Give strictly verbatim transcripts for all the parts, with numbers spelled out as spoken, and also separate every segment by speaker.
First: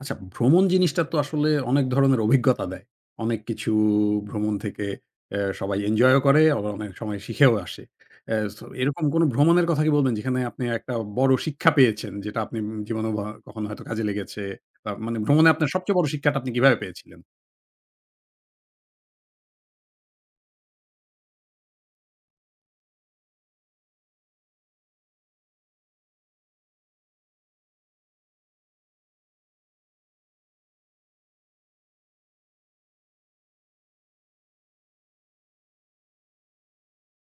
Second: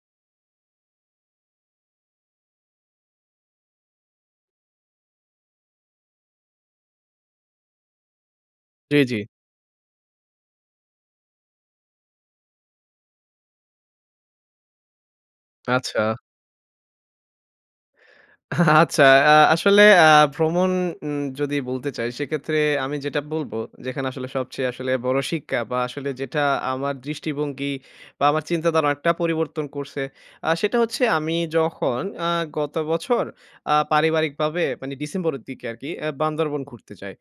Speaker 1: আচ্ছা, ভ্রমণ জিনিসটা তো আসলে অনেক ধরনের অভিজ্ঞতা দেয়। অনেক কিছু ভ্রমণ থেকে অ্যা সবাই এনজয়ও করে, আবার অনেক সময় শিখেও আসে। অ্যা সো
Speaker 2: জি,
Speaker 1: এরকম
Speaker 2: জি।
Speaker 1: কোন ভ্রমণের কথা কি বলবেন যেখানে আপনি একটা বড় শিক্ষা পেয়েছেন, যেটা আপনি উম জীবনেও বা কখনো হয়তো কাজে লেগেছে? বা মানে ভ্রমণে আপনার সবচেয়ে
Speaker 2: আচ্ছা।
Speaker 1: বড় শিক্ষাটা আপনি কিভাবে পেয়েছিলেন?
Speaker 2: আচ্ছা, আ আসলে আ ভ্রমণ উম যদি বলতে চাই সেক্ষেত্রে আমি যেটা বলব, যেখানে আসলে সবচেয়ে আসলে বড় শিক্ষা বা আসলে যেটা আমার দৃষ্টিভঙ্গি বা আমার চিন্তাধারা অনেকটা পরিবর্তন করছে। আ সেটা হচ্ছে আমি যখন আ গত বছর আ পারিবারিকভাবে মানে ডিসেম্বরের দিকে আরকি আ বান্দরবন ঘুরতে যাই।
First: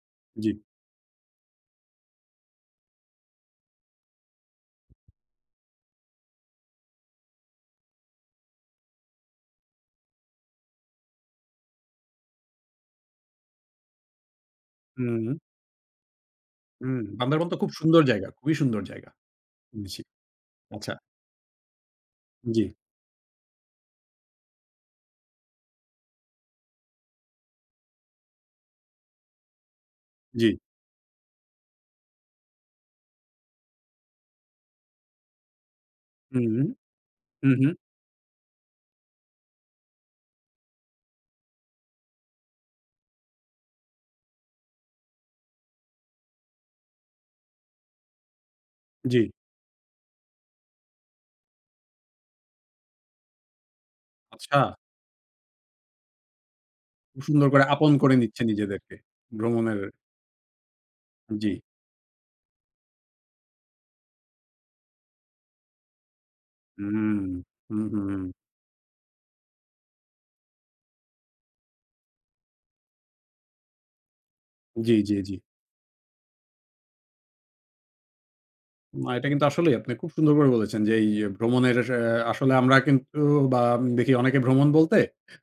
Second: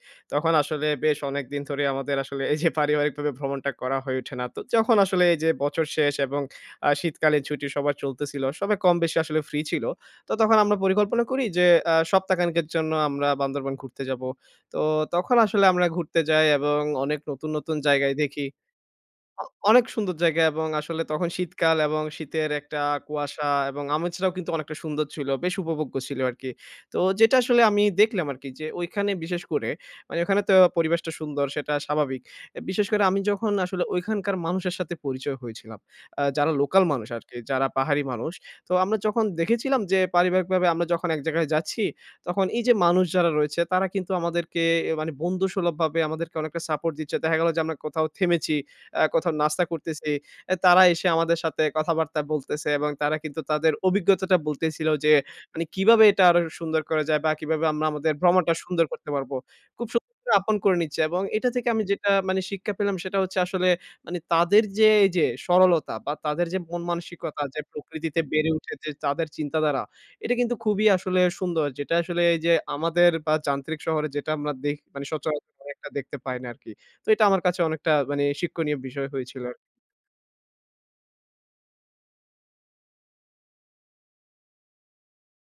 Speaker 1: জি।
Speaker 2: তখন আসলে বেশ অনেকদিন ধরে আমাদের আসলে এই যে পারিবারিকভাবে ভ্রমণটা করা হয়ে ওঠে না। তো যখন আসলে এই যে বছর শেষ এবং আ শীতকালীন ছুটি সবার চলতেছিল, সবাই কম বেশি আসলে ফ্রি ছিল। তো তখন আমরা পরিকল্পনা করি যে আ সপ্তাহখানেকের জন্য আমরা বান্দরবান ঘুরতে যাবো। তো
Speaker 1: হুম,
Speaker 2: তখন আসলে আমরা ঘুরতে যাই এবং
Speaker 1: হুম।
Speaker 2: অনেক
Speaker 1: বান্দরবন
Speaker 2: নতুন,
Speaker 1: তো খুব
Speaker 2: নতুন
Speaker 1: সুন্দর
Speaker 2: জায়গায়
Speaker 1: জায়গা,
Speaker 2: দেখি।
Speaker 1: খুবই সুন্দর জায়গা
Speaker 2: অ অনেক
Speaker 1: শুনেছি।
Speaker 2: সুন্দর জায়গা এবং
Speaker 1: আচ্ছা,
Speaker 2: আসলে তখন শীতকাল এবং শীতের
Speaker 1: জি,
Speaker 2: একটা কুয়াশা এবং আমেজটাও কিন্তু অনেকটা সুন্দর ছিল। বেশ উপভোগ্য ছিল আরকি। তো যেটা আসলে আমি দেখলাম আরকি যে ঐখানে বিশেষ করে মানে ওখানে
Speaker 1: জি।
Speaker 2: তো পরিবেশটা সুন্দর সেটা স্বাভাবিক। এ বিশেষ করে আমি যখন আসলে ঐখানকার মানুষের সাথে পরিচয় হয়েছিলাম। আ
Speaker 1: হুম,
Speaker 2: যারা
Speaker 1: হুম,
Speaker 2: লোকাল মানুষ আরকি, যারা
Speaker 1: হুম,
Speaker 2: পাহাড়ি মানুষ। তো আমরা যখন দেখেছিলাম যে পারিবারিকভাবে আমরা যখন এক জায়গায় যাচ্ছি, তখন এই যে মানুষ যারা রয়েছে তারা কিন্তু আমাদেরকে এ মানে বন্ধুসুলভভাবে আমাদেরকে অনেকটা সাপোর্ট দিচ্ছে। দেখা গেল যে আমরা কোথাও থেমেছি আ
Speaker 1: জি।
Speaker 2: কোথাও নাস্তা করতেছি। এ তারা এসে আমাদের সাথে কথাবার্তা বলতেছে এবং তারা কিন্তু তাদের অভিজ্ঞতাটা
Speaker 1: আচ্ছা,
Speaker 2: বলতেছিল যে মানে কিভাবে এটা আরো সুন্দর করা
Speaker 1: খুব
Speaker 2: যায় বা
Speaker 1: সুন্দর করে
Speaker 2: কিভাবে আমরা
Speaker 1: আপন
Speaker 2: আমাদের
Speaker 1: করে নিচ্ছে
Speaker 2: ভ্রমণটা সুন্দর
Speaker 1: নিজেদেরকে।
Speaker 2: করতে পারবো।
Speaker 1: ভ্রমণের
Speaker 2: খুব সুন্দর করে আপন করে নিচ্ছে এবং
Speaker 1: জি।
Speaker 2: এটা থেকে আমি যেটা মানে শিক্ষা পেলাম সেটা হচ্ছে আসলে মানে তাদের যে এই যে সরলতা বা তাদের যে মন
Speaker 1: হুম,
Speaker 2: মানসিকতা যে
Speaker 1: হুম, হুম,
Speaker 2: প্রকৃতিতে
Speaker 1: হুম।
Speaker 2: বেড়ে উঠে যে তাদের চিন্তাধারা, এটা কিন্তু খুবই আসলে সুন্দর। যেটা আসলে এই যে আমাদের বা যান্ত্রিক শহরে যেটা আমরা দেখ
Speaker 1: জি,
Speaker 2: মানে
Speaker 1: জি, জি।
Speaker 2: সচরাচর একটা দেখতে পাই না আরকি। তো এটা আমার কাছে অনেকটা মানে শিক্ষণীয় বিষয়
Speaker 1: না, এটা
Speaker 2: হয়েছিল
Speaker 1: কিন্তু
Speaker 2: আরকি।
Speaker 1: আসলেই আপনি খুব সুন্দর করে বলেছেন যে এই ভ্রমণের আ আসলে আমরা কিন্তু বা দেখি অনেকে ভ্রমণ বলতে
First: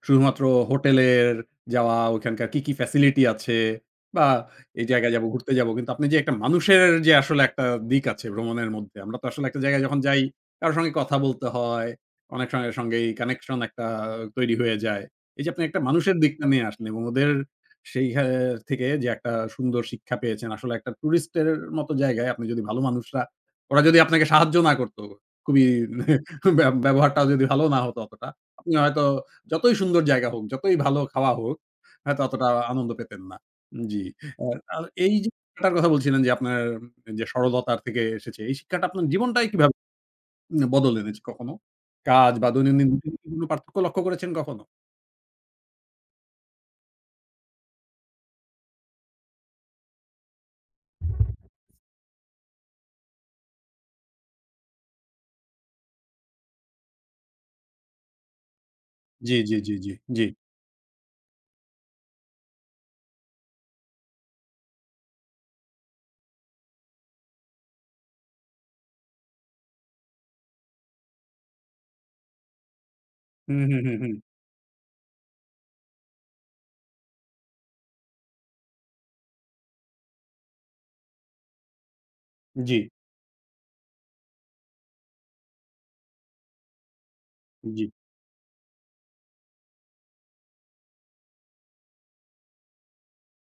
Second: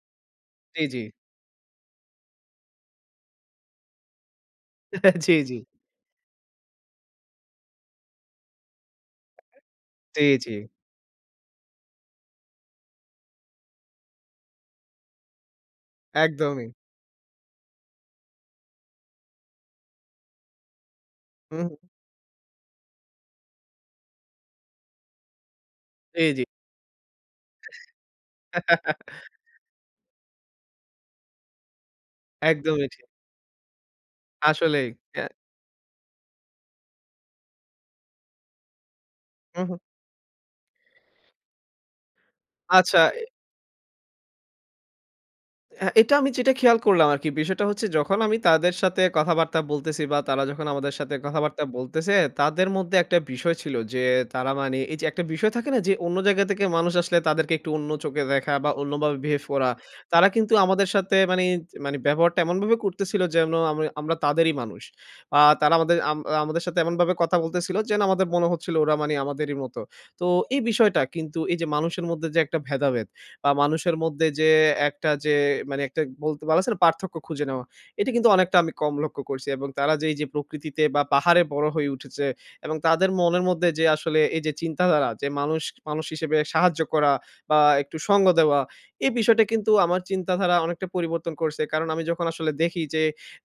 Speaker 1: শুধুমাত্র
Speaker 2: জি, জি,
Speaker 1: হোটেলের যাওয়া, ওখানকার কি, কি ফ্যাসিলিটি আছে বা এই জায়গায় যাবো,
Speaker 2: জি,
Speaker 1: ঘুরতে
Speaker 2: জি,
Speaker 1: যাবো। কিন্তু আপনি যে একটা মানুষের যে আসলে একটা দিক আছে ভ্রমণের মধ্যে। আমরা তো আসলে একটা জায়গায় যখন যাই,
Speaker 2: জি, জি,
Speaker 1: কারো সঙ্গে কথা বলতে হয়। অনেক সঙ্গে সঙ্গেই কানেকশন একটা তৈরি হয়ে যায়। এই যে আপনি একটা মানুষের দিকটা নিয়ে
Speaker 2: একদমই।
Speaker 1: আসলেন এবং ওদের সেই হা থেকে যে একটা সুন্দর শিক্ষা পেয়েছেন। আসলে একটা টুরিস্টের
Speaker 2: হুম, হুম,
Speaker 1: মতো জায়গায় আপনি যদি ভালো মানুষরা ওরা যদি আপনাকে সাহায্য না করত, খুবই
Speaker 2: জি, জি।
Speaker 1: ব্যব ব্যবহারটাও যদি ভালো না হতো অতটা, আপনি হয়তো যতই সুন্দর জায়গা হোক, যতই ভালো খাওয়া হোক, হয়তো অতটা
Speaker 2: একদমই
Speaker 1: আনন্দ
Speaker 2: ঠিক।
Speaker 1: পেতেন না। জি। আ আর
Speaker 2: আসলেই।
Speaker 1: এই
Speaker 2: অ্যা
Speaker 1: যে শিক্ষাটার কথা বলছিলেন যে আপনার যে সরলতার থেকে এসেছে, এই শিক্ষাটা আপনার জীবনটাই
Speaker 2: হুম,
Speaker 1: কিভাবে
Speaker 2: হুম।
Speaker 1: উম বদল এনেছে কখনো? কাজ বা দৈনন্দিন
Speaker 2: আচ্ছা
Speaker 1: রুটিনে কি কোনো পার্থক্য লক্ষ্য করেছেন কখনো?
Speaker 2: হ্যাঁ, এটা আমি যেটা খেয়াল করলাম আরকি। বিষয়টা হচ্ছে যখন আমি তাদের সাথে কথাবার্তা বলতেছি বা তারা যখন আমাদের সাথে কথাবার্তা বলতেছে, তাদের মধ্যে একটা বিষয় ছিল যে তারা মানে এই যে একটা বিষয় থাকে না যে অন্য জায়গা থেকে মানুষ আসলে তাদেরকে একটু অন্য চোখে দেখা বা অন্যভাবে
Speaker 1: জি,
Speaker 2: বিহেভ
Speaker 1: জি,
Speaker 2: করা।
Speaker 1: জি, জি, জি।
Speaker 2: তারা কিন্তু আমাদের সাথে মানে মানে ব্যবহারটা এমনভাবে করতেছিল যেন আম আমরা তাদেরই মানুষ। আ তারা আমাদের আম আমাদের সাথে এমনভাবে কথা বলতেছিল যেন আমাদের মনে হচ্ছিল ওরা মানে আমাদেরই মতো। তো এই বিষয়টা কিন্তু এই যে মানুষের মধ্যে যে একটা ভেদাভেদ বা
Speaker 1: হুম, হুম, হুম,
Speaker 2: মানুষের
Speaker 1: হুম।
Speaker 2: মধ্যে যে একটা যে মানে একটা বলতে পারা যাচ্ছে না পার্থক্য খুঁজে নেওয়া। এটা কিন্তু অনেকটা আমি কম লক্ষ্য করছি এবং তারা যে এই যে প্রকৃতিতে বা পাহাড়ে বড় হয়ে উঠেছে
Speaker 1: জি,
Speaker 2: এবং তাদের মনের মধ্যে যে আসলে এই যে চিন্তাধারা যে মানুষ, মানুষ হিসেবে সাহায্য করা বা
Speaker 1: জি।
Speaker 2: একটু সঙ্গ দেওয়া, এই বিষয়টা কিন্তু আমার চিন্তাধারা অনেকটা পরিবর্তন করছে। কারণ আমি যখন আসলে দেখি যে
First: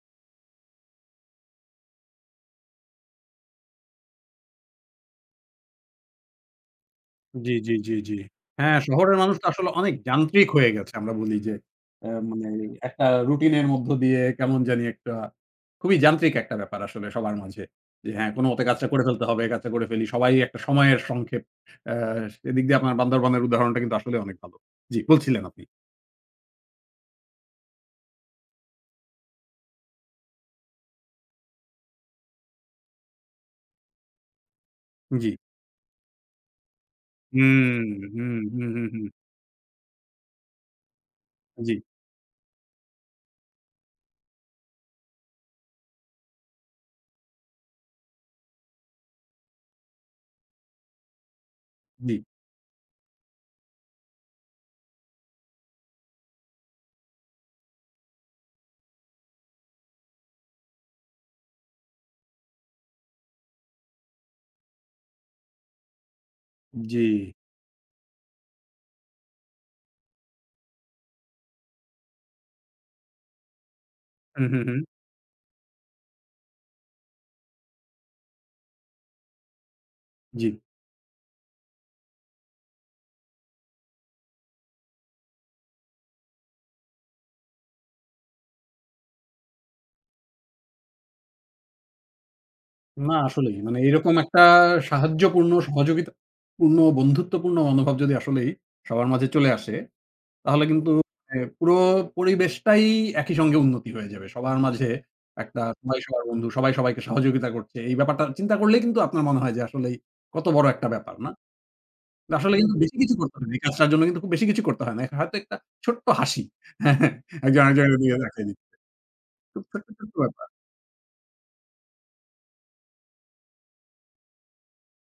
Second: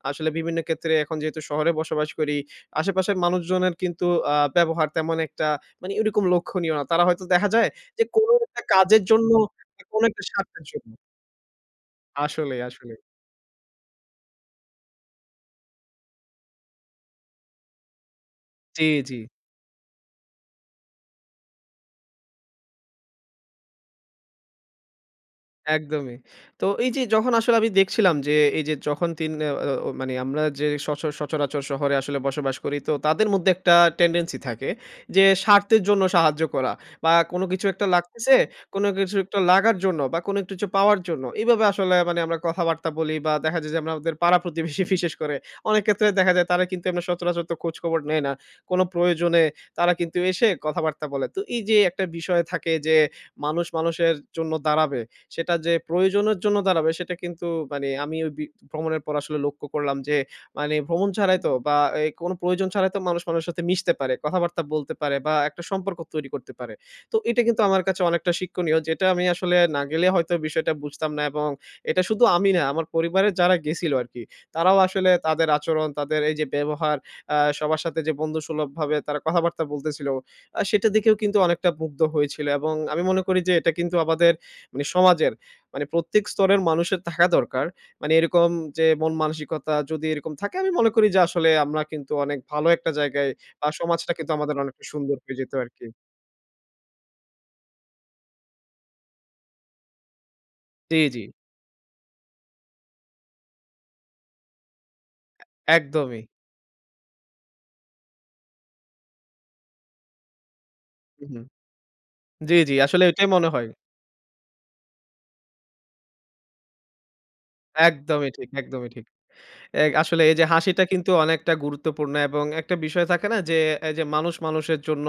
Speaker 2: আসলে বিভিন্ন ক্ষেত্রে এখন যেহেতু শহরে বসবাস করি, আশেপাশের মানুষজনের কিন্তু আ ব্যবহার তেমন একটা মানে ওইরকম লক্ষণীয় না। তারা হয়তো দেখা
Speaker 1: জি,
Speaker 2: যায়
Speaker 1: জি, জি,
Speaker 2: যে
Speaker 1: জি।
Speaker 2: কোনো একটা
Speaker 1: হ্যাঁ,
Speaker 2: কাজের
Speaker 1: শহরের
Speaker 2: জন্য
Speaker 1: মানুষ তো আসলে অনেক
Speaker 2: কোনো একটা
Speaker 1: যান্ত্রিক
Speaker 2: স্বার্থের
Speaker 1: হয়ে
Speaker 2: জন্য।
Speaker 1: গেছে। আমরা বলি যে আ মানে
Speaker 2: আসলেই, আসলেই।
Speaker 1: একটা রুটিনের মধ্য দিয়ে কেমন জানি একটা খুবই যান্ত্রিক একটা ব্যাপার আসলে সবার মাঝে। যে হ্যাঁ, কোনোমতে
Speaker 2: জি,
Speaker 1: কাজটা করে
Speaker 2: জি।
Speaker 1: ফেলতে হবে, কাজটা করে ফেলি। সবাই একটা সময়ের সংক্ষেপ। আ সেদিক দিয়ে আপনার বান্দরবানের উদাহরণটা কিন্তু আসলে অনেক ভালো। জি, বলছিলেন আপনি।
Speaker 2: একদমই। তো এই যে যখন আসলে আমি দেখছিলাম যে এই যে যখন তিন আ ও মানে আমরা যে সচ সচরাচর শহরে আসলে বসবাস করি তো তাদের মধ্যে একটা টেনডেন্সি থাকে যে
Speaker 1: জি।
Speaker 2: স্বার্থের জন্য সাহায্য করা বা কোনো কিছু
Speaker 1: হুম,
Speaker 2: একটা
Speaker 1: হুম,
Speaker 2: লাগতেছে,
Speaker 1: হুম, হুম,
Speaker 2: কোনো
Speaker 1: হুম।
Speaker 2: কিছু একটা লাগার জন্য বা কোনো কিছু পাওয়ার জন্য এভাবে
Speaker 1: জি,
Speaker 2: আসলে মানে আমরা কথাবার্তা বলি বা দেখা যায় যে আমরা আমাদের পাড়া প্রতিবেশী বিশেষ করে অনেক ক্ষেত্রে দেখা যায় তারা কিন্তু আমরা সচরাচর তো খোঁজ খবর নেয় না। কোনো প্রয়োজনে তারা কিন্তু এসে কথাবার্তা বলে। তো এই যে একটা
Speaker 1: জি,
Speaker 2: বিষয় থাকে যে মানুষ মানুষের জন্য দাঁড়াবে। সেটা যে প্রয়োজনের জন্য দাঁড়াবে সেটা কিন্তু মানে আমি ওই বি ভ্রমণের পর আসলে লক্ষ্য করলাম যে মানে ভ্রমণ ছাড়াই তো বা এ কোনো প্রয়োজন ছাড়াই তো মানুষ মানুষের সাথে মিশতে পারে, কথাবার্তা বলতে পারে বা একটা সম্পর্ক তৈরি করতে পারে।
Speaker 1: জি।
Speaker 2: তো এটা কিন্তু আমার কাছে অনেকটা শিক্ষণীয় যেটা আমি আসলে না গেলে হয়তো বিষয়টা বুঝতাম না এবং এটা শুধু আমি না আমার পরিবারের যারা গেছিল আরকি,
Speaker 1: হুম, হুম,
Speaker 2: তারাও
Speaker 1: হুম।
Speaker 2: আসলে তাদের আচরণ, তাদের এই যে ব্যবহার, আ সবার সাথে যে বন্ধুসুলভভাবে তারা কথাবার্তা বলতেছিল,
Speaker 1: জি।
Speaker 2: আ সেটা দেখেও কিন্তু অনেকটা মুগ্ধ হয়েছিল এবং আমি মনে করি যে এটা কিন্তু আমাদের মানে সমাজের মানে প্রত্যেক স্তরের মানুষের থাকা দরকার। মানে এরকম যে মন মানসিকতা যদি এরকম থাকে আমি মনে করি যে আসলে আমরা কিন্তু অনেক ভালো একটা
Speaker 1: না
Speaker 2: জায়গায়
Speaker 1: আসলেই।
Speaker 2: বা
Speaker 1: মানে
Speaker 2: সমাজটা
Speaker 1: এরকম
Speaker 2: কিন্তু
Speaker 1: একটা
Speaker 2: আমাদের অনেকটা সুন্দর হয়ে
Speaker 1: সাহায্যপূর্ণ,
Speaker 2: যেত আরকি।
Speaker 1: সহযোগিতাপূর্ণ, বন্ধুত্বপূর্ণ মনোভাব যদি আসলেই সবার মাঝে চলে আসে, তাহলে কিন্তু
Speaker 2: জি, জি।
Speaker 1: এ পুরো পরিবেশটাই একই সঙ্গে উন্নতি হয়ে যাবে। সবার মাঝে একটা সবাই
Speaker 2: একদমই।
Speaker 1: সবার বন্ধু, সবাই সবাইকে সহযোগিতা করছে। এই ব্যাপারটা চিন্তা করলেই কিন্তু আপনার মনে হয় যে আসলেই কত বড় একটা ব্যাপার, না?
Speaker 2: হুম, হুম।
Speaker 1: আসলে
Speaker 2: জি,
Speaker 1: কিন্তু
Speaker 2: জি।
Speaker 1: বেশি
Speaker 2: আসলে
Speaker 1: কিছু
Speaker 2: এটাই
Speaker 1: করতে হয়
Speaker 2: মনে
Speaker 1: না। এই
Speaker 2: হয়।
Speaker 1: কাজটার জন্য কিন্তু খুব বেশি কিছু করতে হয় না। হয়তো একটা ছোট্ট হাসি। হ্যাঁ, হ্যাঁ। একজন আরেকজনের দিকে
Speaker 2: একদমই
Speaker 1: তাকিয়ে
Speaker 2: ঠিক,
Speaker 1: দিচ্ছে।
Speaker 2: একদমই ঠিক।
Speaker 1: খুব
Speaker 2: এ
Speaker 1: ছোট্ট, ছোট্ট
Speaker 2: আসলে এই যে
Speaker 1: ব্যাপার।
Speaker 2: হাসিটা কিন্তু অনেকটা গুরুত্বপূর্ণ এবং একটা বিষয় থাকে না যে, এই যে মানুষ মানুষের জন্য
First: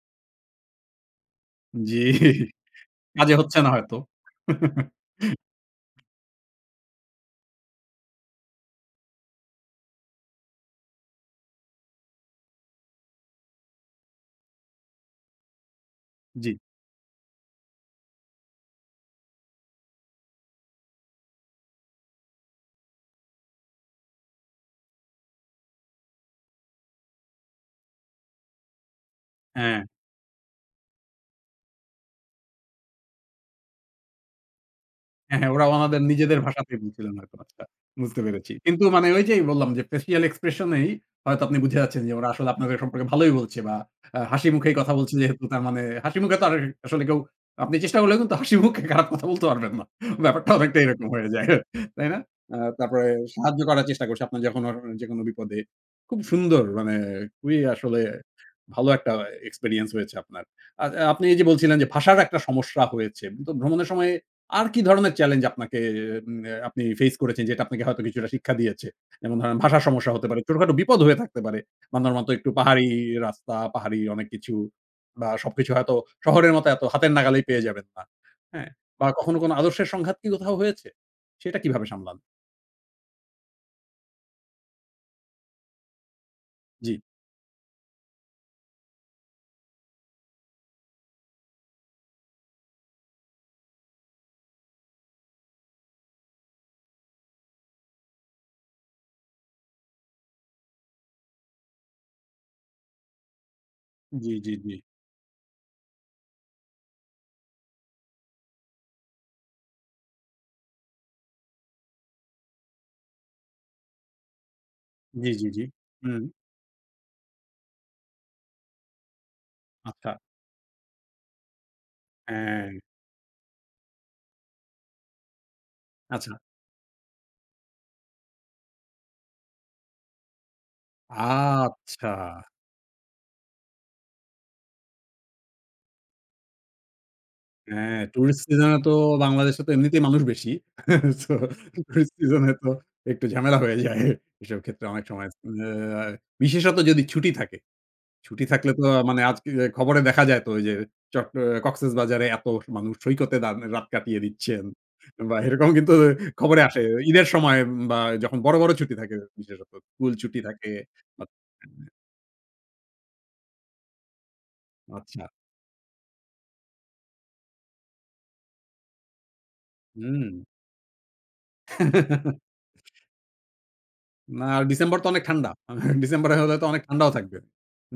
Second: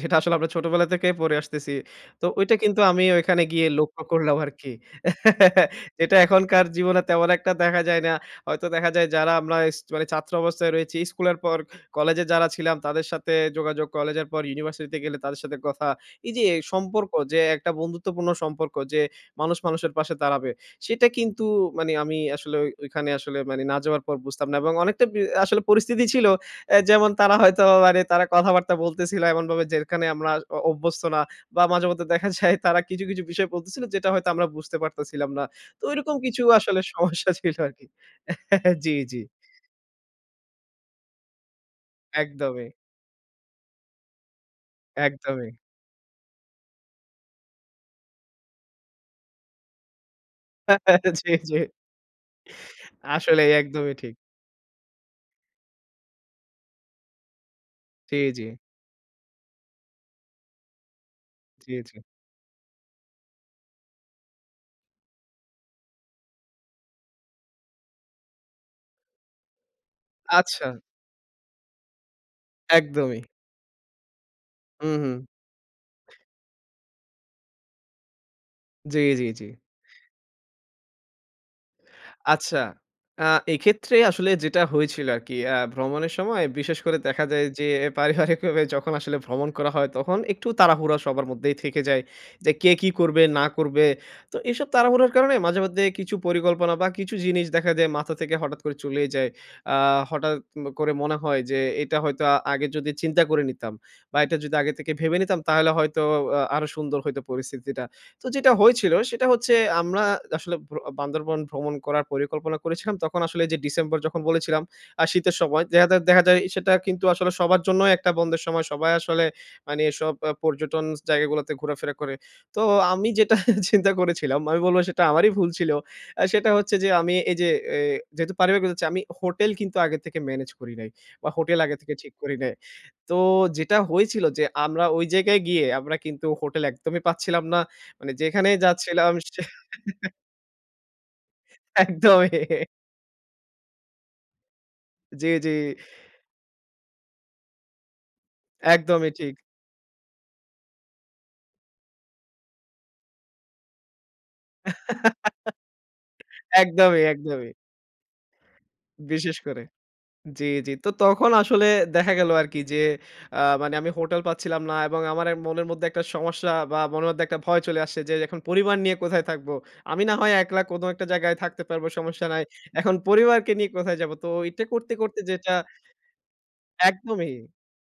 Speaker 2: যেটা আসলে আমরা ছোটবেলা থেকে পড়ে আসতেছি।
Speaker 1: জি,
Speaker 2: তো ওইটা কিন্তু আমি
Speaker 1: কাজে
Speaker 2: ওইখানে
Speaker 1: হচ্ছে
Speaker 2: গিয়ে
Speaker 1: না হয়তো।
Speaker 2: লক্ষ্য করলাম আরকি। যেটা এখনকার জীবনে তেমন একটা দেখা যায় না। হয়তো দেখা যায় যারা আমরা ইস মানে ছাত্র অবস্থায় রয়েছি স্কুলের পর কলেজে যারা ছিলাম তাদের সাথে যোগাযোগ, কলেজের পর ইউনিভার্সিটিতে গেলে তাদের সাথে কথা। এই যে
Speaker 1: জি।
Speaker 2: সম্পর্ক যে একটা বন্ধুত্বপূর্ণ সম্পর্ক যে মানুষ মানুষের পাশে দাঁড়াবে। সেটা কিন্তু মানে আমি আসলে ওই ওইখানে আসলে মানে না যাওয়ার পর বুঝতাম না এবং অনেকটা বি আসলে পরিস্থিতি ছিল অ্যা যেমন তারা হয়তো মানে তারা কথাবার্তা বলতেছিল এমনভাবে
Speaker 1: হ্যাঁ,
Speaker 2: যেখানে আমরা অ অভ্যস্ত না বা মাঝেমধ্যে দেখা যায় তারা কিছু, কিছু বিষয় বলতেছিল যেটা হয়তো আমরা বুঝতে পারতেছিলাম
Speaker 1: হ্যাঁ,
Speaker 2: না।
Speaker 1: হ্যাঁ, ওরা
Speaker 2: তো
Speaker 1: ওনাদের
Speaker 2: ঐরকম
Speaker 1: নিজেদের
Speaker 2: কিছু
Speaker 1: ভাষাতেই
Speaker 2: আসলে
Speaker 1: বলছিলেন
Speaker 2: সমস্যা
Speaker 1: হয়তো।
Speaker 2: ছিল
Speaker 1: আচ্ছা,
Speaker 2: আরকি।
Speaker 1: বুঝতে পেরেছি। কিন্তু
Speaker 2: জি,
Speaker 1: মানে
Speaker 2: জি।
Speaker 1: ওই যেই বললাম যে ফেসিয়াল এক্সপ্রেশন এই হয়তো আপনি বুঝে যাচ্ছেন যে ওরা আসলে
Speaker 2: একদমই,
Speaker 1: আপনাদের সম্পর্কে ভালোই বলছে বা আ হাসি মুখেই কথা বলছে যেহেতু
Speaker 2: একদমই।
Speaker 1: তার মানে হাসি মুখে তো আর আসলে কেউ আপনি চেষ্টা করলেও কিন্তু হাসি মুখে খারাপ কথা বলতে পারবেন না। ব্যাপারটা অনেকটা এরকম হয়ে
Speaker 2: জি,
Speaker 1: যায়।
Speaker 2: জি।
Speaker 1: তাই না? আ তারপরে
Speaker 2: আসলেই
Speaker 1: সাহায্য করার
Speaker 2: একদমই
Speaker 1: চেষ্টা
Speaker 2: ঠিক।
Speaker 1: করছে আপনার যখন অর যেকোনো বিপদে। খুব সুন্দর মানে খুবই আসলে
Speaker 2: জি, জি,
Speaker 1: ভালো একটা এক্সপেরিয়েন্স হয়েছে আপনার। আর আপনি এই যে বলছিলেন
Speaker 2: জি,
Speaker 1: যে
Speaker 2: জি।
Speaker 1: ভাষার একটা সমস্যা হয়েছে। তো ভ্রমণের সময় আর কি ধরনের চ্যালেঞ্জ আপনাকে উম আপনি ফেইস করেছেন যেটা আপনাকে হয়তো কিছুটা শিক্ষা দিয়েছে? যেমন ধরেন ভাষার সমস্যা হতে পারে,
Speaker 2: আচ্ছা,
Speaker 1: ছোটখাটো বিপদ হয়ে থাকতে পারে। বান্দার মতো একটু পাহাড়ি
Speaker 2: একদমই।
Speaker 1: রাস্তা, পাহাড়ি অনেক কিছু
Speaker 2: হুম, হুম।
Speaker 1: বা সবকিছু হয়তো শহরের মতো এত হাতের নাগালেই পেয়ে যাবেন না। হ্যাঁ?
Speaker 2: জি,
Speaker 1: বা
Speaker 2: জি,
Speaker 1: কখনো
Speaker 2: জি।
Speaker 1: কোনো আদর্শের সংঘাত কি কোথাও হয়েছে? সেটা কিভাবে সামলান?
Speaker 2: আচ্ছা। আ এক্ষেত্রে আসলে যেটা হয়েছিল আরকি, আ ভ্রমণের সময় বিশেষ
Speaker 1: জি,
Speaker 2: করে দেখা যায় যে পারিবারিকভাবে যখন আসলে ভ্রমণ করা হয়, তখন একটু তাড়াহুড়া সবার মধ্যেই থেকে যায়। যে কে কি করবে, না করবে। তো এসব তাড়াহুড়ার কারণে মাঝেমধ্যে কিছু পরিকল্পনা বা কিছু জিনিস দেখা যায় মাথা থেকে হঠাৎ করে চলেই যায়। আ হঠাৎ ম করে মনে হয় যে এটা হয়তো আ আগে যদি চিন্তা করে নিতাম বা
Speaker 1: জি,
Speaker 2: এটা
Speaker 1: জি,
Speaker 2: যদি
Speaker 1: জি,
Speaker 2: আগে থেকে ভেবে নিতাম তাহলে হয়তো আ আরো সুন্দর হইতো পরিস্থিতিটা। তো যেটা হয়েছিল সেটা হচ্ছে আমরা আসলে ভ্র বান্দরবন ভ্রমণ করার পরিকল্পনা করেছিলাম। তখন আসলে যে ডিসেম্বর যখন বলেছিলাম আ
Speaker 1: জি,
Speaker 2: শীতের
Speaker 1: জি, জি।
Speaker 2: সময় দেখা যায়
Speaker 1: হুম,
Speaker 2: দেখা যায় সেটা কিন্তু আসলে সবার জন্যই একটা বন্ধের সময়। সবাই আসলে মানে
Speaker 1: আচ্ছা,
Speaker 2: এসব আ পর্যটন জায়গাগুলোতে ঘোরাফেরা করে। তো
Speaker 1: হ্যাঁ,
Speaker 2: আমি যেটা চিন্তা করেছিলাম আমি বলব সেটা আমারই ভুল ছিল। আ
Speaker 1: আচ্ছা,
Speaker 2: সেটা হচ্ছে যে আমি এই যে এ যেহেতু পারিবারিক হচ্ছে আমি হোটেল কিন্তু আগে থেকে ম্যানেজ করি নাই বা হোটেল আগে থেকে
Speaker 1: আচ্ছা।
Speaker 2: ঠিক করি নাই। তো যেটা হয়েছিল যে আমরা ওই জায়গায় গিয়ে আমরা কিন্তু হোটেল একদমই পাচ্ছিলাম না।
Speaker 1: হ্যাঁ,
Speaker 2: মানে
Speaker 1: টুরিস্ট
Speaker 2: যেখানেই
Speaker 1: সিজনে তো
Speaker 2: যাচ্ছিলাম সে
Speaker 1: বাংলাদেশে তো এমনিতেই মানুষ বেশি। সো টুরিস্ট সিজনে
Speaker 2: একদমই।
Speaker 1: তো একটু ঝামেলা হয়ে যায়। এসব ক্ষেত্রে অনেক সময়
Speaker 2: জি, জি।
Speaker 1: আ বিশেষত যদি ছুটি থাকে। ছুটি থাকলে তো
Speaker 2: একদমই
Speaker 1: মানে
Speaker 2: ঠিক।
Speaker 1: আজকে খবরে দেখা যায় তো ওই যে চট কক্সেসবাজারে এত মানুষ সৈকতে দান রাত কাটিয়ে দিচ্ছেন। বা এরকম কিন্তু খবরে আসে।
Speaker 2: একদমই,
Speaker 1: ঈদের
Speaker 2: একদমই।
Speaker 1: সময় বা যখন বড়, বড় ছুটি থাকে
Speaker 2: বিশেষ করে।
Speaker 1: বিশেষত স্কুল ছুটি
Speaker 2: জি,
Speaker 1: থাকে।
Speaker 2: জি। তো
Speaker 1: বা-
Speaker 2: তখন আসলে দেখা গেল আরকি যে আ মানে আমি হোটেল পাচ্ছিলাম না এবং
Speaker 1: আচ্ছা,
Speaker 2: আমার এক মনের মধ্যে একটা সমস্যা বা মনের মধ্যে একটা ভয় চলে আসছে যে এখন পরিবার নিয়ে কোথায় থাকবো? আমি না
Speaker 1: হুম।
Speaker 2: হয় একলা কোনো একটা জায়গায় থাকতে পারবো, সমস্যা নাই। এখন পরিবারকে নিয়ে কোথায় যাবো? তো
Speaker 1: না,
Speaker 2: এটা করতে,
Speaker 1: ডিসেম্বর তো
Speaker 2: করতে
Speaker 1: অনেক ঠান্ডা।
Speaker 2: যেটা
Speaker 1: ডিসেম্বরে হলে তো অনেক ঠান্ডাও
Speaker 2: একদমই।
Speaker 1: থাকবে।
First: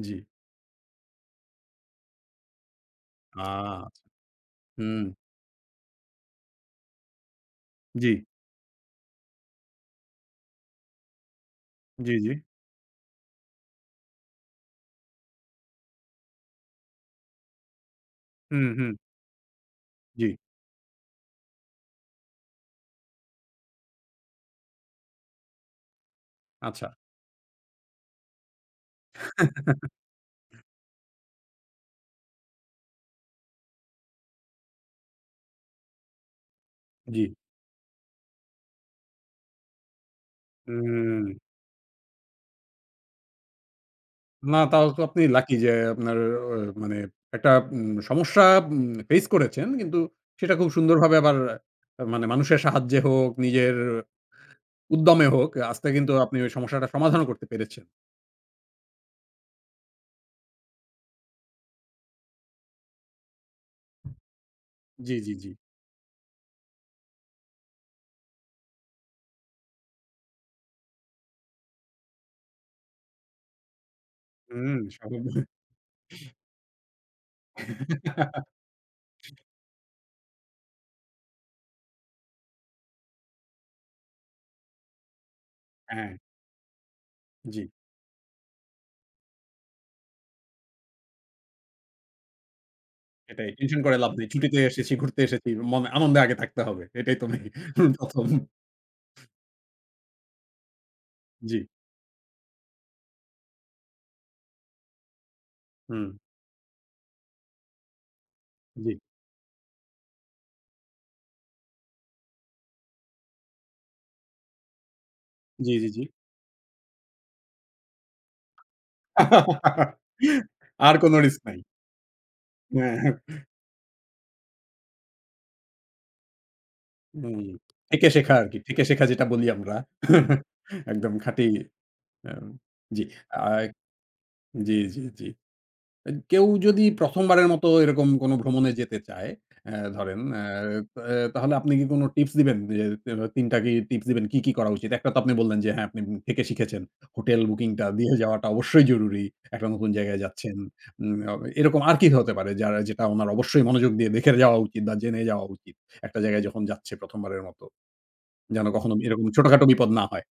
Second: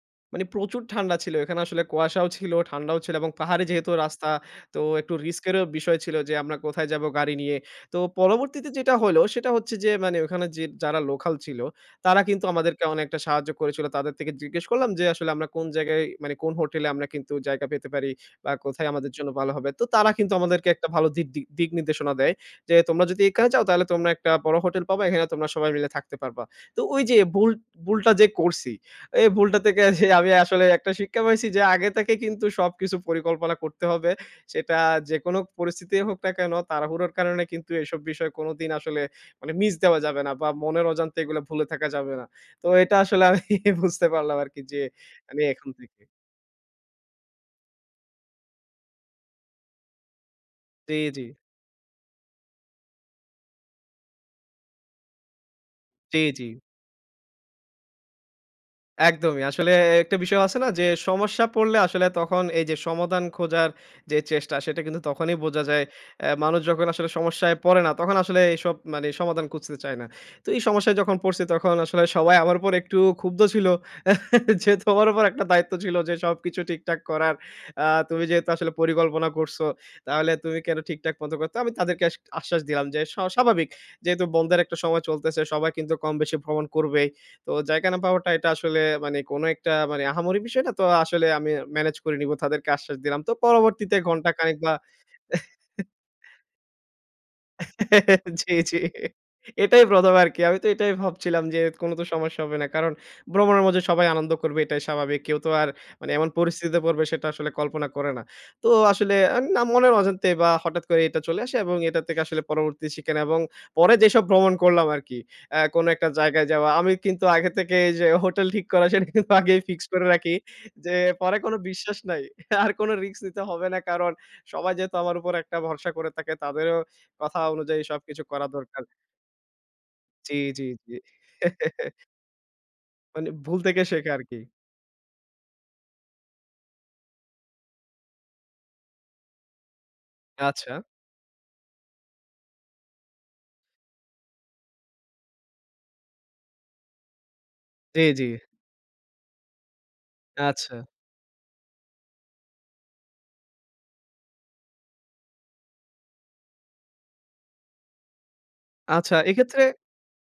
Speaker 1: জি।
Speaker 2: মানে প্রচুর ঠান্ডা ছিল। এখানে আসলে কুয়াশাও ছিল, ঠান্ডাও ছিল এবং
Speaker 1: আ
Speaker 2: পাহাড়ে যেহেতু রাস্তা, তো
Speaker 1: হুম,
Speaker 2: একটু রিস্কেরও বিষয় ছিল যে আমরা কোথায় যাবো গাড়ি নিয়ে। তো
Speaker 1: জি,
Speaker 2: পরবর্তীতে যেটা হলো সেটা হচ্ছে যে মানে ওখানে যে যারা লোকাল ছিল,
Speaker 1: জি,
Speaker 2: তারা
Speaker 1: জি।
Speaker 2: কিন্তু আমাদেরকে অনেকটা সাহায্য করেছিল। তাদের থেকে জিজ্ঞেস করলাম যে আসলে আমরা কোন জায়গায় মানে কোন হোটেলে আমরা কিন্তু জায়গা পেতে পারি বা
Speaker 1: হুম,
Speaker 2: কোথায়
Speaker 1: হুম,
Speaker 2: আমাদের জন্য ভালো হবে। তো তারা
Speaker 1: জি।
Speaker 2: কিন্তু আমাদেরকে একটা ভালো দিক দিক দিক নির্দেশনা দেয় যে, "তোমরা যদি এখানে যাও তাহলে তোমরা একটা বড় হোটেল পাবা। এখানে তোমরা সবাই মিলে থাকতে পারবা।" তো
Speaker 1: আচ্ছা।
Speaker 2: ওই যে ভুল ভুলটা যে করছি এই ভুলটা থেকে যে আমি আসলে একটা শিক্ষা পাইছি যে আগে থেকে কিন্তু সবকিছু পরিকল্পনা করতে হবে। সেটা যেকোনো পরিস্থিতি হোক না কেন তাড়াহুড়োর
Speaker 1: জি।
Speaker 2: কারণে কিন্তু এসব বিষয় কোনদিন আসলে মানে মিস দেওয়া যাবে না বা মনের অজান্তে
Speaker 1: উম
Speaker 2: এগুলো ভুলে থাকা যাবে না। তো এটা আসলে আমি বুঝতে পারলাম
Speaker 1: না
Speaker 2: আরকি যে
Speaker 1: তাও তো আপনি
Speaker 2: মানে
Speaker 1: লাকি
Speaker 2: এখন
Speaker 1: যে
Speaker 2: থেকে।
Speaker 1: আপনার অ মানে একটা উম সমস্যা উম ফেস করেছেন। কিন্তু সেটা খুব
Speaker 2: জি,
Speaker 1: সুন্দরভাবে
Speaker 2: জি।
Speaker 1: আবার আহ, মানে মানুষের সাহায্যে হোক, নিজের উদ্যমে হোক, আস্তে কিন্তু
Speaker 2: জি,
Speaker 1: আপনি
Speaker 2: জি।
Speaker 1: ওই সমস্যাটা সমাধানও করতে পেরেছেন।
Speaker 2: একদমই। আসলে একটা বিষয় আছে না যে সমস্যা পড়লে আসলে তখন এই যে সমাধান খোঁজার যে চেষ্টা সেটা কিন্তু
Speaker 1: জি, জি,
Speaker 2: তখনই
Speaker 1: জি।
Speaker 2: বোঝা যায়। অ্যা মানুষ যখন আসলে সমস্যায় পড়ে না তখন আসলে এসব মানে সমাধান খুঁজতে চায় না। তো এই সমস্যায় যখন পড়ছি তখন আসলে সবাই আমার উপর একটু ক্ষুব্ধ ছিল।
Speaker 1: হুম,
Speaker 2: যে তোমার
Speaker 1: সব
Speaker 2: উপর একটা দায়িত্ব ছিল যে সবকিছু ঠিকঠাক করার। আ তুমি যেহেতু আসলে পরিকল্পনা করছো তাহলে তুমি কেন ঠিকঠাক মতো করতে আমি তাদেরকে আস আশ্বাস দিলাম যে স স্বাভাবিক যেহেতু বন্ধের একটা সময় চলতেছে সবাই কিন্তু
Speaker 1: হ্যাঁ,
Speaker 2: কম বেশি ভ্রমণ করবে। তো
Speaker 1: জি।
Speaker 2: জায়গা না পাওয়াটা এটা আসলে মানে কোনো একটা মানে আহামরি বিষয় না। তো আসলে আমি ম্যানেজ করে নিব। তাদেরকে আশ্বাস দিলাম। তো
Speaker 1: এটাই টেনশন
Speaker 2: পরবর্তীতে
Speaker 1: করে লাভ নেই।
Speaker 2: ঘন্টা
Speaker 1: ছুটিতে
Speaker 2: খানেক বা
Speaker 1: এসেছি, ঘুরতে এসেছি। মনে আনন্দে আগে থাকতে হবে। এটাই তো মেইন প্রথম।
Speaker 2: জি, জি। এটাই প্রথম আরকি। আমি তো এটাই ভাবছিলাম
Speaker 1: জি,
Speaker 2: যে কোনো তো সমস্যা হবে না। কারণ ভ্রমণের মধ্যে সবাই আনন্দ করবে এটাই স্বাভাবিক। কেউ তো আর
Speaker 1: হুম,
Speaker 2: মানে এমন পরিস্থিতিতে পড়বে সেটা আসলে কল্পনা করে না। তো
Speaker 1: জি,
Speaker 2: আসলে আ না মনের অজান্তে বা হঠাৎ করে এটা চলে আসে এবং এটা থেকে আসলে পরবর্তী শিখে নেই এবং পরে যেসব ভ্রমণ করলাম আরকি আ
Speaker 1: জি, জি,
Speaker 2: কোনো
Speaker 1: জি।
Speaker 2: একটা জায়গায় যাওয়া। আমি কিন্তু আগে থেকে যে হোটেল ঠিক করা সেটা কিন্তু আগেই ফিক্স করে রাখি। যে
Speaker 1: আর কোন
Speaker 2: পরে
Speaker 1: রিস্ক
Speaker 2: কোনো
Speaker 1: নাই।
Speaker 2: বিশ্বাস নাই। আর কোনো
Speaker 1: হ্যাঁ, হ্যাঁ,
Speaker 2: রিস্ক নিতে হবে না। কারণ সবাই যেহেতু আমার উপর একটা ভরসা করে থাকে তাদেরও কথা
Speaker 1: হুম।
Speaker 2: অনুযায়ী
Speaker 1: থেকে
Speaker 2: সবকিছু
Speaker 1: শেখা
Speaker 2: করা
Speaker 1: আরকি। থেকে
Speaker 2: দরকার।
Speaker 1: শেখা যেটা বলি আমরা।
Speaker 2: জি, জি, জি।
Speaker 1: একদম খাঁটি আ জি,
Speaker 2: মানে
Speaker 1: আ
Speaker 2: ভুল থেকে শেখা আরকি।
Speaker 1: জি, জি, জি। আ কেউ যদি প্রথম বারের মতো এরকম কোনো ভ্রমণে যেতে চায়, আ ধরেন আ
Speaker 2: আচ্ছা।
Speaker 1: এ তাহলে আপনি কি কোনো টিপস দিবেন? যে তিন টা কি টিপস দিবেন কি, কি করা উচিত? একটা তো আপনি বললেন যে হ্যাঁ, আপনি থেকে শিখেছেন। হোটেল বুকিংটা
Speaker 2: জি,
Speaker 1: দিয়ে
Speaker 2: জি।
Speaker 1: যাওয়াটা অবশ্যই জরুরি। একটা নতুন জায়গায় যাচ্ছেন।
Speaker 2: আচ্ছা।
Speaker 1: উম আ এরকম আর কি হতে পারে যারা যেটা উনার অবশ্যই মনোযোগ দিয়ে দেখে যাওয়া উচিত বা জেনে যাওয়া উচিত। একটা জায়গায় যখন যাচ্ছে প্রথম বারের মতো। যেন কখনো
Speaker 2: আচ্ছা
Speaker 1: এরকম
Speaker 2: এক্ষেত্রে
Speaker 1: ছোটখাটো বিপদ না হয়।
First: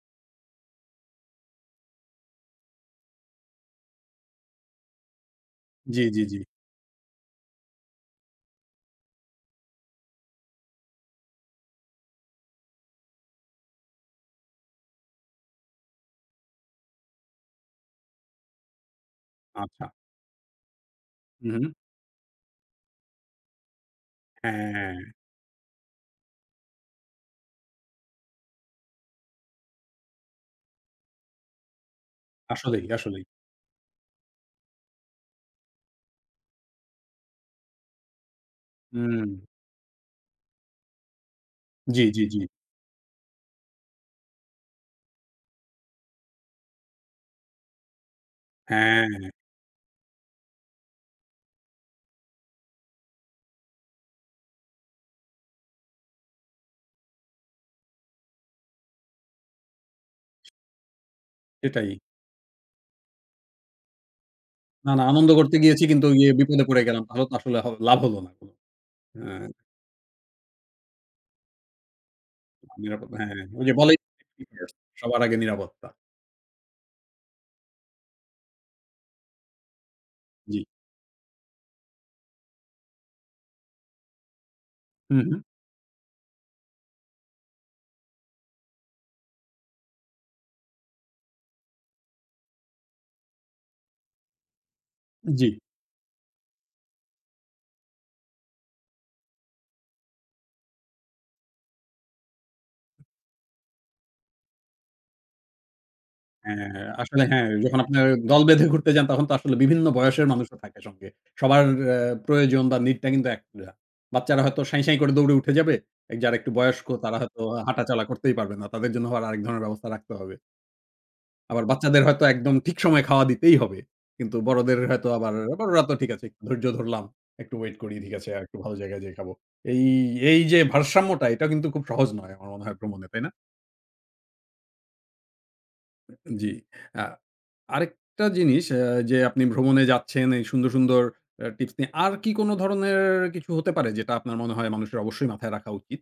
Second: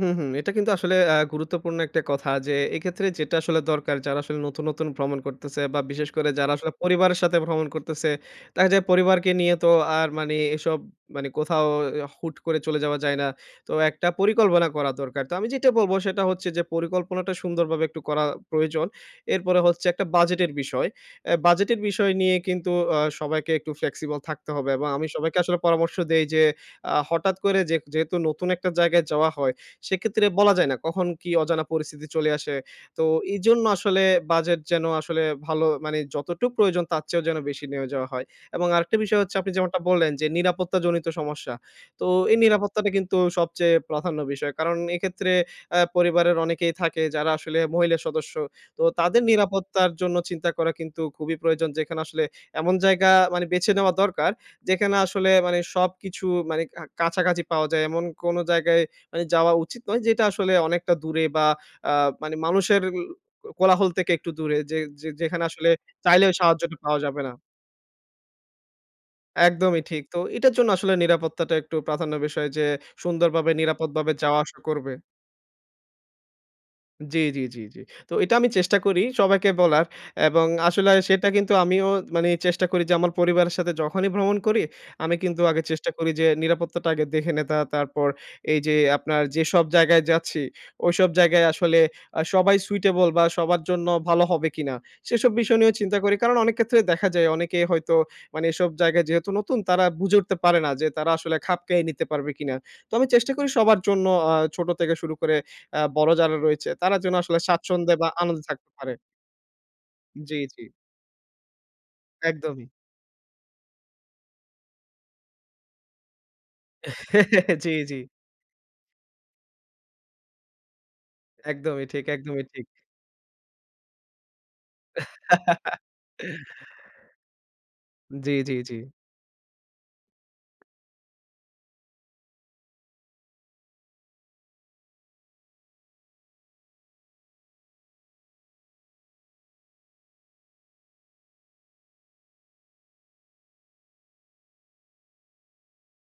Speaker 2: হুম, হুম। এটা কিন্তু আসলে আ গুরুত্বপূর্ণ একটা কথা যে এক্ষেত্রে যেটা আসলে দরকার যারা আসলে নতুন, নতুন ভ্রমণ করতেছে বা
Speaker 1: জি,
Speaker 2: বিশেষ
Speaker 1: জি,
Speaker 2: করে
Speaker 1: জি।
Speaker 2: যারা আসলে পরিবারের সাথে ভ্রমণ করতেছে, দেখা যায় পরিবারকে নিয়ে তো আর মানে এসব মানে কোথাও এ হুট করে চলে যাওয়া যায় না। তো একটা পরিকল্পনা করা দরকার। তো আমি যেটা বলব সেটা হচ্ছে যে পরিকল্পনাটা সুন্দরভাবে একটু করা প্রয়োজন। এরপরে
Speaker 1: আচ্ছা।
Speaker 2: হচ্ছে একটা বাজেটের বিষয়। অ্যা
Speaker 1: হুম,
Speaker 2: বাজেটের বিষয় নিয়ে কিন্তু আ সবাইকে একটু ফ্লেক্সিবল থাকতে হবে এবং
Speaker 1: হ্যাঁ,
Speaker 2: আমি সবাইকে আসলে পরামর্শ দেই যে আ হঠাৎ করে যে যেহেতু নতুন একটা জায়গায় যাওয়া হয় সেক্ষেত্রে বলা যায় না কখন কি অজানা পরিস্থিতি চলে আসে।
Speaker 1: আসলেই,
Speaker 2: তো
Speaker 1: আসলেই।
Speaker 2: এজন্য আসলে বাজেট যেন আসলে ভালো মানে যতটুকু প্রয়োজন তার চেয়েও যেন বেশি নিয়ে যাওয়া হয়। এবং আরেকটা বিষয়
Speaker 1: হুম।
Speaker 2: হচ্ছে আপনি যেমনটা বললেন যে নিরাপত্তাজনিত সমস্যা।
Speaker 1: জি,
Speaker 2: তো
Speaker 1: জি,
Speaker 2: এই
Speaker 1: জি।
Speaker 2: নিরাপত্তাটা কিন্তু সবচেয়ে প্রাধান্য বিষয়। কারণ এক্ষেত্রে আ পরিবারের অনেকেই থাকে যারা আসলে মহিলা সদস্য। তো তাদের
Speaker 1: হ্যাঁ।
Speaker 2: নিরাপত্তার জন্য চিন্তা করা কিন্তু খুবই প্রয়োজন যেখানে আসলে এমন জায়গা মানে বেছে নেওয়া দরকার যেখানে আসলে মানে সবকিছু মানে কা কাছাকাছি পাওয়া যায়। এমন কোন জায়গায় মানে যাওয়া উচিত নয়। যেটা আসলে অনেকটা দূরে বা
Speaker 1: সেটাই।
Speaker 2: আ মানে মানুষের কোলাহল থেকে একটু দূরে যে,
Speaker 1: না, না
Speaker 2: যে
Speaker 1: আনন্দ
Speaker 2: যেখানে
Speaker 1: করতে
Speaker 2: আসলে
Speaker 1: গিয়েছি কিন্তু গিয়ে
Speaker 2: চাইলেও
Speaker 1: বিপদে
Speaker 2: সাহায্যটা
Speaker 1: পড়ে
Speaker 2: পাওয়া
Speaker 1: গেলাম।
Speaker 2: যাবে
Speaker 1: তাহলে
Speaker 2: না।
Speaker 1: তো আসলে হ লাভ হলো না কোনো। হ্যাঁ,
Speaker 2: একদমই ঠিক। তো এটার জন্য আসলে নিরাপত্তাটা একটু প্রাধান্য বিষয় যে
Speaker 1: নিরাপদ হ্যাঁ, হ্যাঁ,
Speaker 2: সুন্দরভাবে
Speaker 1: ওই যে বলেই
Speaker 2: নিরাপদভাবে যাওয়া আসা করবে।
Speaker 1: সবার আগে নিরাপত্তা।
Speaker 2: জি, জি, জি, জি। তো এটা আমি চেষ্টা করি সবাইকে বলার এবং
Speaker 1: জি।
Speaker 2: আসলে সেটা কিন্তু আমিও মানে চেষ্টা করি যে আমার পরিবারের সাথে যখনই ভ্রমণ করি, আমি
Speaker 1: হুম, হুম।
Speaker 2: কিন্তু আগে চেষ্টা করি যে নিরাপত্তাটা আগে দেখে নেতা। তারপর এই যে আপনার যেসব জায়গায় যাচ্ছি, ওইসব জায়গায় আসলে আ সবাই সুইটেবল বা সবার জন্য ভালো হবে কিনা? সেসব
Speaker 1: জি।
Speaker 2: বিষয় নিয়েও চিন্তা করি। কারণ অনেক ক্ষেত্রে দেখা যায় অনেকে হয়তো মানে এসব জায়গায় যেহেতু নতুন তারা বুঝে উঠতে পারে না যে তারা আসলে খাপ খাইয়ে নিতে পারবে কিনা? তো আমি চেষ্টা করি সবার জন্য আ ছোট থেকে শুরু করে আ বড় যারা রয়েছে
Speaker 1: হ্যাঁ,
Speaker 2: তারা যেন
Speaker 1: আসলে
Speaker 2: আসলে
Speaker 1: হ্যাঁ, যখন
Speaker 2: স্বাচ্ছন্দ্যে
Speaker 1: আপনার
Speaker 2: বা
Speaker 1: দল
Speaker 2: আনন্দে
Speaker 1: বেঁধে
Speaker 2: থাকতে
Speaker 1: ঘুরতে
Speaker 2: পারে।
Speaker 1: যান তখন তো আসলে বিভিন্ন বয়সের
Speaker 2: জি,
Speaker 1: মানুষও
Speaker 2: জি,
Speaker 1: থাকে সঙ্গে। সবার অ্যা প্রয়োজন
Speaker 2: একদমই।
Speaker 1: বা নিডটা কিন্তু এক না। বাচ্চারা হয়তো সাঁই, সাঁই করে দৌড়ে উঠে যাবে। যারা একটু বয়স্ক তারা হয়তো
Speaker 2: জি, জি,
Speaker 1: হাঁটাচলা করতেই পারবে না। তাদের জন্য আবার আরেক ধরনের ব্যবস্থা রাখতে হবে। আবার
Speaker 2: একদমই
Speaker 1: বাচ্চাদের
Speaker 2: ঠিক,
Speaker 1: হয়তো
Speaker 2: একদমই
Speaker 1: একদম
Speaker 2: ঠিক।
Speaker 1: ঠিক সময়ে খাওয়া দিতেই হবে। কিন্তু বড়দের হয়তো আবার বড়রা তো ঠিক আছে একটু ধৈর্য ধরলাম। একটু ওয়েট করি ঠিক আছে
Speaker 2: জি,
Speaker 1: আর একটু
Speaker 2: জি,
Speaker 1: ভালো
Speaker 2: জি।
Speaker 1: জায়গায় যেয়ে খাবো। এই, এই যে ভারসাম্যটা এটা কিন্তু খুব সহজ নয় আমার মনে হয় ভ্রমণে, তাই না? জি। আ আরেকটা জিনিস আ যে আপনি ভ্রমণে যাচ্ছেন এই সুন্দর, সুন্দর আ টিপস নিয়ে। আর কি কোন ধরনের কিছু হতে পারে যেটা আপনার মনে হয় মানুষের অবশ্যই মাথায় রাখা উচিত?